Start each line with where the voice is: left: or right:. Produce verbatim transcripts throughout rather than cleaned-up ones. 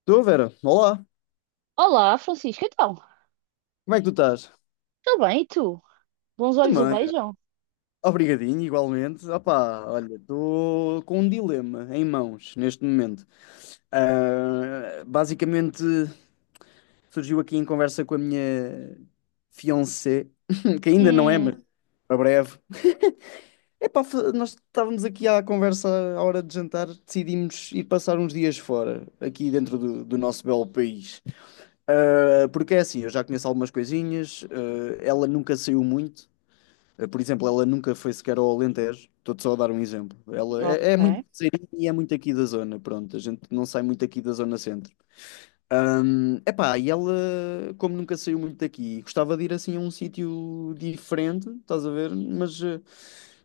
left: Estou, Vera. Olá.
right: Olá, Francisco, então,
left: Como é que tu estás?
right: tudo bem? E tu? Bons olhos o
left: Também.
right: beijam?
left: Obrigadinho, igualmente. Opá, olha, estou com um dilema em mãos neste momento. Ah, basicamente, surgiu aqui em conversa com a minha fiancée, que ainda não é, mas
right: Hum.
left: para breve. Epá, fa- nós estávamos aqui à conversa à hora de jantar, decidimos ir passar uns dias fora, aqui dentro do, do nosso belo país. Ah, porque é assim, eu já conheço algumas coisinhas, ah, ela nunca saiu muito. Eh, Por exemplo, ela nunca foi sequer ao Alentejo. Estou-te só a dar um exemplo. Ela é, é muito
right: Ok.
left: ribeirinha e é muito aqui da zona. Pronto, a gente não sai muito aqui da zona centro. Ahm, epá, e ela, como nunca saiu muito daqui, gostava de ir assim a um sítio diferente, estás a ver? Mas, eh,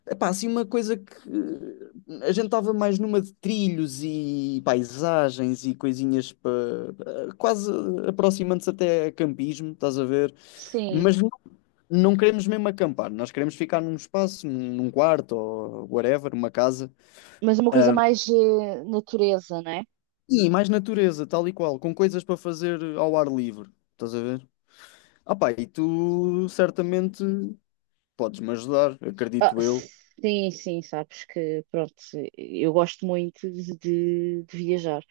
left: epá, assim uma coisa que eh, a gente estava mais numa de trilhos e paisagens e coisinhas para quase aproximando-se até a campismo, estás a ver?
right: Sim,
left: Mas não queremos mesmo acampar, nós queremos ficar num espaço, num quarto ou whatever, uma casa.
right: mas uma coisa mais eh, natureza, né?
left: E mais natureza, tal e qual, com coisas para fazer ao ar livre. Estás a ver? Ah pá, e tu certamente podes-me ajudar,
right: Ah,
left: acredito eu.
right: sim, sim, sabes que, pronto, eu gosto muito de, de- de viajar.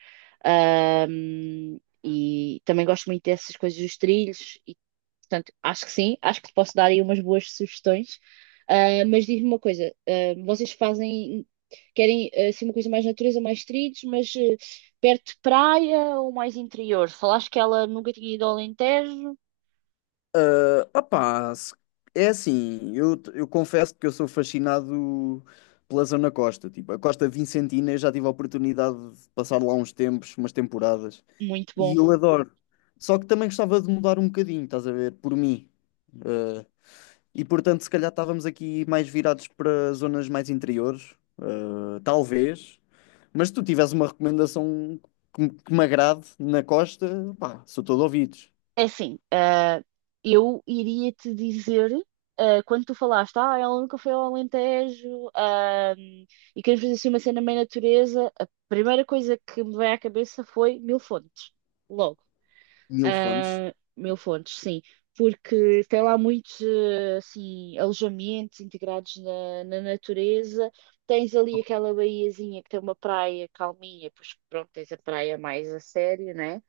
right: Ahm, e também gosto muito dessas coisas dos trilhos. Portanto, acho que sim, acho que te posso dar aí umas boas sugestões. Ah, mas diz-me uma coisa, ah, vocês fazem, querem ah, assim uma coisa mais natureza, mais trilhos, mas eh, perto de praia ou mais interior? Falaste que ela nunca tinha ido ao Alentejo.
left: Ah pá, se- é assim, eu, eu confesso que eu sou fascinado pela zona costa. Tipo, a Costa Vicentina eu já tive a oportunidade de passar lá uns tempos, umas temporadas.
right: Muito
left: E
right: bom.
left: eu adoro. Só que também gostava de mudar um bocadinho, estás a ver? Por mim. Ah, E portanto, se calhar estávamos aqui mais virados para zonas mais interiores, eh, talvez. Mas se tu tivesse uma recomendação que, me que me agrade na costa, pá, sou todo ouvidos.
right: É assim, ah, eu iria te dizer, ah, quando tu falaste, ah, ela nunca foi ao Alentejo, ah, e queremos fazer assim uma cena meio natureza. A primeira coisa que me veio à cabeça foi Mil Fontes, logo.
left: Mil fontes.
right: Ah, Mil Fontes, sim, porque tem lá muitos eh, assim, alojamentos integrados na, na natureza. Tens ali aquela baiazinha que tem uma praia calminha, pois pronto, tens a praia mais a sério, né?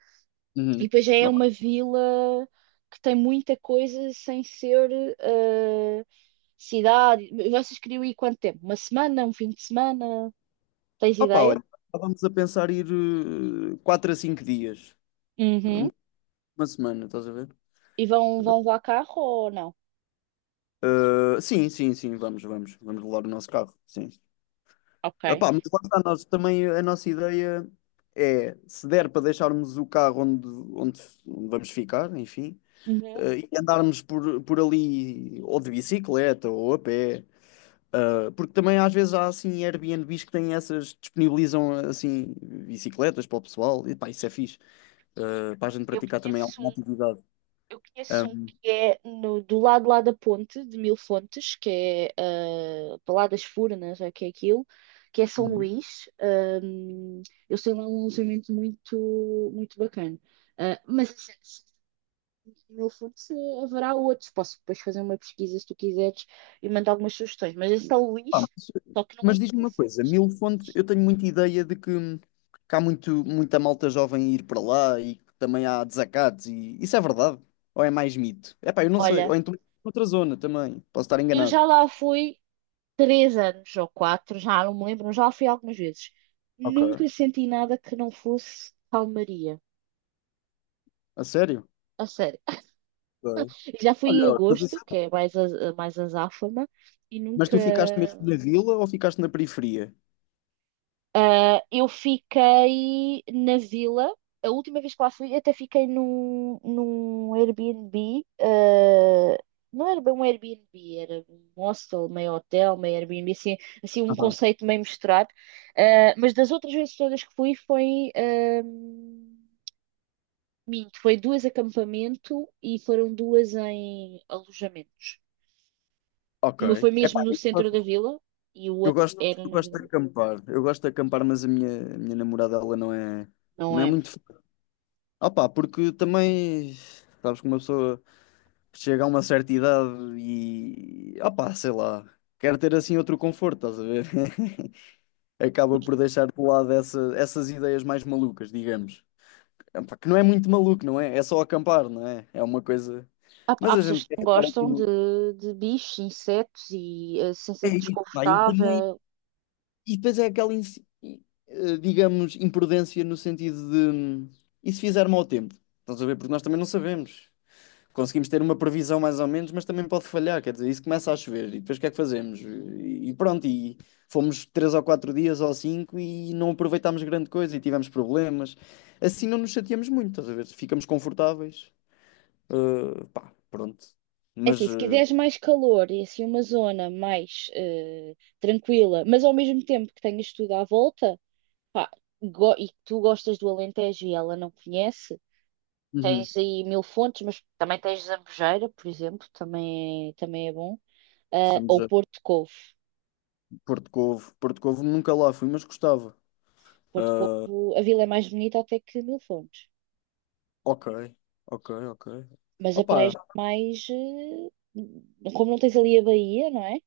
right: E
left: Uhum.
right: depois já é
left: Ok.
right: uma vila que tem muita coisa sem ser eh, cidade. Vocês queriam ir quanto tempo? Uma semana, um fim de semana? Tens
left: Opa,
right: ideia?
left: olha, estávamos a pensar ir eh, quatro a cinco dias,
right: Uhum.
left: uma semana, estás a ver?
right: E vão, vão lá carro ou não?
left: Eh, sim, sim, sim, vamos, vamos, vamos levar o nosso carro, sim.
right: Ok.
left: Epá, mas lá está, nós também a nossa ideia é, se der para deixarmos o carro onde, onde vamos ficar, enfim,
right: Uhum.
left: eh, e andarmos por, por ali ou de bicicleta ou a pé, eh, porque também às vezes há assim Airbnbs que têm essas, disponibilizam assim bicicletas para o pessoal, e pá, isso é fixe, eh, para a gente
right: Eu
left: praticar também
right: conheço.
left: alguma atividade.
right: Eu conheço um
left: Ahm,
right: que é no, do lado lá da ponte de Mil Fontes, que é ah, para lá das Furnas, é que é aquilo, que é São Luís. Ahm, eu sei lá um alojamento muito, muito bacana. Ah, mas assim, se em Mil Fontes eh, haverá outros. Posso depois fazer uma pesquisa se tu quiseres e mandar algumas sugestões. Mas é São
left: Ah,
right: Luís,
left: mas
right: só que não é
left: mas
right: em
left: diz-me
right: Mil
left: uma coisa,
right: Fontes.
left: Mil Fontes, eu tenho muita ideia de que, que há muito, muita malta jovem ir para lá e que também há desacatos e isso é verdade? Ou é mais mito? É pá, eu não sei.
right: Olha,
left: Ou então é outra zona também, posso estar
right: eu
left: enganado.
right: já lá fui três anos ou quatro, já não me lembro, mas já fui algumas vezes.
left: Ok,
right: Nunca senti nada que não fosse calmaria.
left: a sério?
right: A sério.
left: Ok.
right: Já fui em
left: Olha, mas,
right: agosto, que
left: isso-
right: é mais a, mais azáfama, e
left: mas
right: nunca.
left: tu ficaste mesmo na vila ou ficaste na periferia?
right: Ah, eu fiquei na vila. A última vez que lá fui, até fiquei num, num Airbnb. ah, não era bem um Airbnb, era um hostel, meio hotel, meio Airbnb, assim, assim um
left: Aham.
right: conceito meio misturado. Ah, mas das outras vezes todas que fui, foi. ah, minto, foi duas acampamento e foram duas em alojamentos.
left: Ok.
right: Uma foi mesmo
left: Epá,
right: no
left: eu
right: centro da
left: gosto,
right: vila e o
left: eu
right: outro
left: gosto
right: era
left: eu
right: na
left: gosto de
right: vila.
left: acampar. Eu gosto de acampar, mas a minha, a minha namorada, ela não é,
right: Não
left: não é
right: é?
left: muito fã. Opá, porque também, sabes que uma pessoa chega a uma certa idade e, opa sei lá, quer ter assim outro conforto, estás a ver? Acaba por deixar de lado essa, essas ideias mais malucas, digamos. Epá, que não é muito maluco, não é? É só acampar, não é? É uma coisa.
right: Há, há
left: Mas a
right: pessoas
left: gente
right: que
left: quer
right: não
left: ficar
right: gostam
left: assim.
right: de, de bichos, insetos e a
left: É
right: sensação
left: isso, pá, e também
right: desconfortável.
left: e depois é aquela, insi- eh, digamos, imprudência no sentido de hum, e se fizer mau tempo? Estás a ver? Porque nós também não sabemos. Conseguimos ter uma previsão mais ou menos, mas também pode falhar. Quer dizer, isso começa a chover e depois o que é que fazemos? E e pronto, e fomos três ou quatro dias ou cinco e não aproveitámos grande coisa e tivemos problemas. Assim não nos chateamos muito, estás a ver? Ficamos confortáveis. Eh, pá, pronto.
right: É assim,
left: Mas
right: se
left: eh,
right: quiseres mais calor e assim uma zona mais eh, tranquila, mas ao mesmo tempo que tenhas tudo à volta, pá, go- e que tu gostas do Alentejo e ela não conhece,
left: uhum,
right: tens aí Mil Fontes, mas também tens Zambujeira, por exemplo, também é, também é bom. Ah,
left: estamos
right: ou
left: a
right: Porto Covo.
left: Porto Covo. Porto Covo nunca lá fui, mas gostava.
right: Porto
left: Ah,
right: Covo, a vila é mais bonita até que Mil Fontes.
left: Ok, ok, ok.
right: Mas a praia é
left: Opa,
right: mais. eh, Como não tens ali a baía, não é?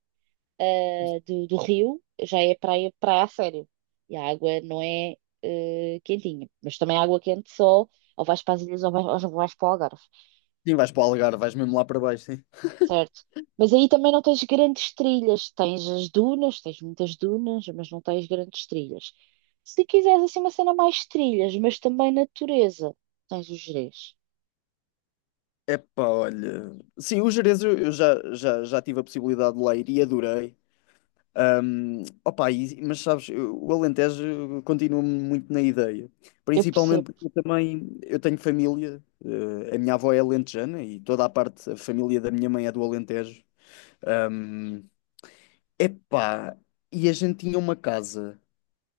right: Ah, do, do rio, já é praia, praia a sério. E a água não é eh, quentinha. Mas também a água quente só, ou vais para as ilhas ou vais, ou não vais para o Algarve,
left: sim, vais para o Algarve, vais mesmo lá para baixo, sim.
right: certo? Mas aí também não tens grandes trilhas. Tens as dunas, tens muitas dunas, mas não tens grandes trilhas. Se quiseres assim uma cena mais trilhas, mas também natureza, tens os Gerês.
left: Epá, olha. Sim, o Gerês eu, eu já, já, já tive a possibilidade de lá ir e adorei. Ahm, opa, e- mas sabes, eu- o Alentejo continua muito na ideia.
right: Eu
left: Principalmente
right: percebo.
left: porque eu também eu tenho família, eh, a minha avó é alentejana e toda a parte, a família da minha mãe é do Alentejo. Ahm, Epá, e a gente tinha uma casa,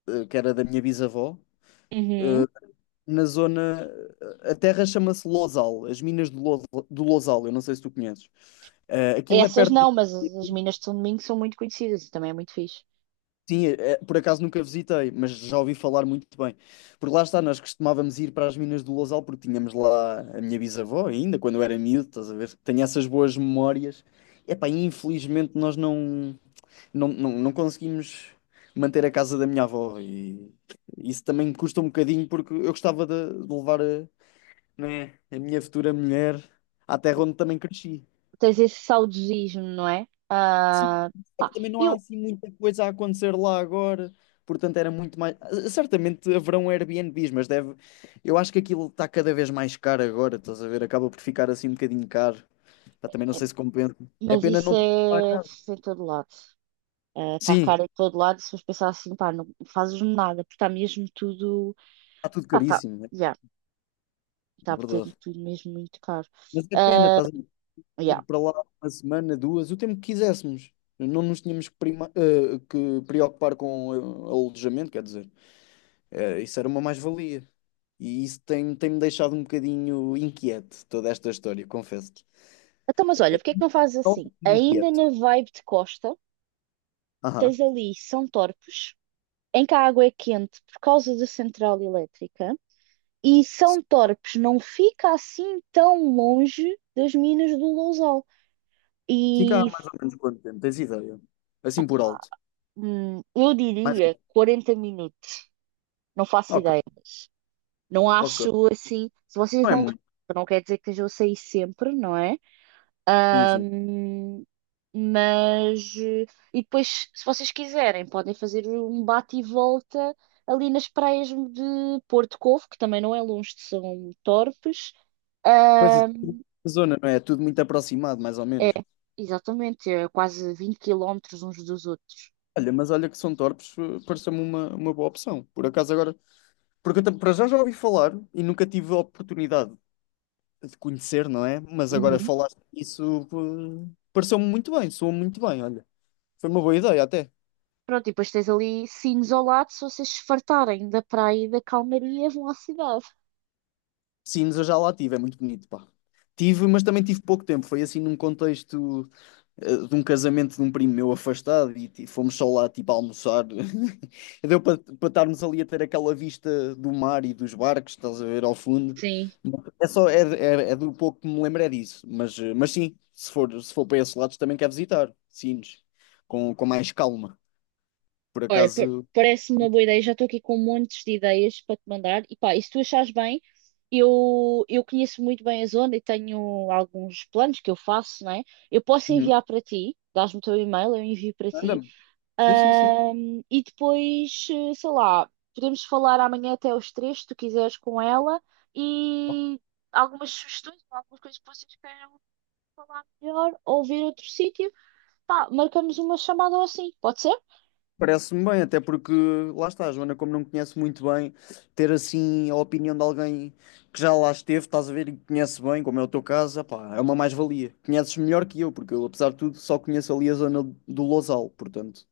left: eh, que era da minha bisavó,
right: Uhum.
left: eh, na zona. A terra chama-se Losal, as minas de Lo- do Losal, eu não sei se tu conheces. Eh, aquilo é
right: Essas
left: perto
right: não,
left: de.
right: mas as as minas de São Domingos são muito conhecidas e também é muito fixe.
left: Sim, eh, eh, por acaso nunca visitei, mas já ouvi falar muito bem. Porque lá está, nós costumávamos ir para as minas do Lousal, porque tínhamos lá a minha bisavó ainda, quando eu era miúdo, estás a ver? Tenho essas boas memórias. Epá, infelizmente nós não, não, não, não conseguimos manter a casa da minha avó e isso também me custa um bocadinho porque eu gostava de, de levar a, né? A minha futura mulher, à terra onde também cresci.
right: Tens esse saudosismo, não é?
left: Sim.
right: Ah,
left: Só
right: pá,
left: que também não há
right: eu,
left: assim muita coisa a acontecer lá agora. Portanto, era muito mais. ah, Certamente haverão Airbnbs, mas deve. Eu acho que aquilo está cada vez mais caro agora, estás a ver? Acaba por ficar assim um bocadinho caro. Pá, também não sei se compensa. É
right: mas
left: pena
right: isso
left: não ter lá a
right: é
left: casa.
right: em todo lado. Está
left: Sim,
right: caro em todo lado. Se fores pensar assim, pá, não fazes nada, porque está mesmo tudo.
left: está tudo
right: Pá, está.
left: caríssimo, né?
right: Já,
left: É
right: está
left: verdade.
right: tudo mesmo muito caro.
left: Mas é pena,
right: ah
left: estás a ver, ir
right: já.
left: para lá uma semana, duas, o tempo que quiséssemos. Não nos tínhamos que, prima- eh, que preocupar com eh, alojamento, quer dizer. Eh, isso era uma mais-valia. E isso tem, tem-me deixado um bocadinho inquieto, toda esta história, confesso-te.
right: Então, mas olha, porque é que não fazes assim?
left: Talvez
right: Ainda
left: inquieto.
right: na vibe de Costa,
left: Aham.
right: tens ali São Torpes, em que a água é quente por causa da central elétrica. E São Torpes não fica assim tão longe das minas do Lousal.
left: Fica há
right: E
left: mais ou menos quanto tempo, tens ideia? Assim por alto.
right: hum, eu
left: Mais...
right: diria quarenta minutos. Não faço
left: Ok,
right: ideia, mas não
left: ok.
right: acho assim. Se vocês
left: Não é
right: vão de carro,
left: muito.
right: não quer dizer que eu saí sempre, não é?
left: Sim, sim.
right: Ahm, mas. eh, E depois, se vocês quiserem, podem fazer um bate e volta ali nas praias de Porto Covo, que também não é longe de São Torpes.
left: Pois
right: Ah,
left: isso, a zona, não é? É tudo muito aproximado, mais ou
right: é,
left: menos.
right: exatamente, é quase vinte quilómetros uns dos outros.
left: Olha, mas olha que São Torpes eh, pareceu-me uma, uma boa opção. Por acaso agora. Porque eu tam- para já já ouvi falar e nunca tive a oportunidade de conhecer, não é? Mas agora
right: Uhum.
left: falaste isso, eh, pareceu-me muito bem, soou muito bem, olha. Foi uma boa ideia até.
right: Pronto, e depois tens ali Sines ao lado, se vocês se fartarem da praia e da calmaria, vão à cidade.
left: Sines eu já lá tive, é muito bonito, pá. Tive, mas também tive pouco tempo. Foi assim num contexto eh, de um casamento de um primo meu afastado e ti- fomos só lá tipo a almoçar. Deu para para estarmos ali a ter aquela vista do mar e dos barcos, estás a ver ao fundo.
right: Sim.
left: É só, é, é, é do pouco que me lembro é disso. Mas, eh, mas sim, se for, se for para esses lados também quer visitar. Sines, com, com mais calma. Por
right: Olha, pa-
left: acaso.
right: parece-me uma boa ideia. Já estou aqui com montes de ideias para te mandar. E pá, e se tu achares bem, eu, eu conheço muito bem a zona e tenho alguns planos que eu faço, não é? Eu posso
left: Uhum.
right: enviar para ti, dás-me o teu e-mail, eu envio para ti.
left: Anda-me. Sim, sim, sim.
right: Ahm, e depois, eh, sei lá, podemos falar amanhã até aos três, se tu quiseres, com ela e algumas sugestões, algumas coisas que vocês queiram falar melhor ou ver outro sítio. Pá, marcamos uma chamada ou assim, pode ser?
left: Parece-me bem, até porque lá está, a Joana, como não me conhece muito bem, ter assim a opinião de alguém que já lá esteve, estás a ver, e conhece bem, como é o teu caso, epá, é uma mais-valia. Conheces melhor que eu, porque eu, apesar de tudo, só conheço ali a zona do Lousal, portanto,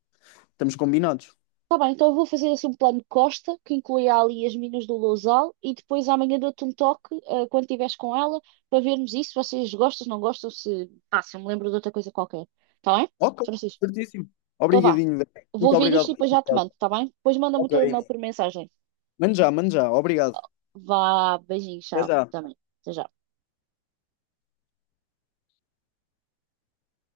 left: estamos combinados.
right: Tá bem, então eu vou fazer assim um plano de Costa que inclui ali as minas do Lousal e depois amanhã dou-te um toque, eh, quando estiveres com ela para vermos isso, se vocês gostam, se não gostam, se, pá, se eu me lembro de outra coisa qualquer. Tá bem?
left: Ok,
right: Francisco?
left: certíssimo.
right: Então vá.
left: Obrigadinho, velho.
right: Vou
left: Muito
right: ver isto e
left: obrigado.
right: depois já te mando, tá bem? Depois manda-me o
left: Ok,
right: teu e-mail por mensagem.
left: mano já, mano já, obrigado.
right: Vá, beijinho,
left: Até
right: tchau.
left: já.
right: Também. Até já.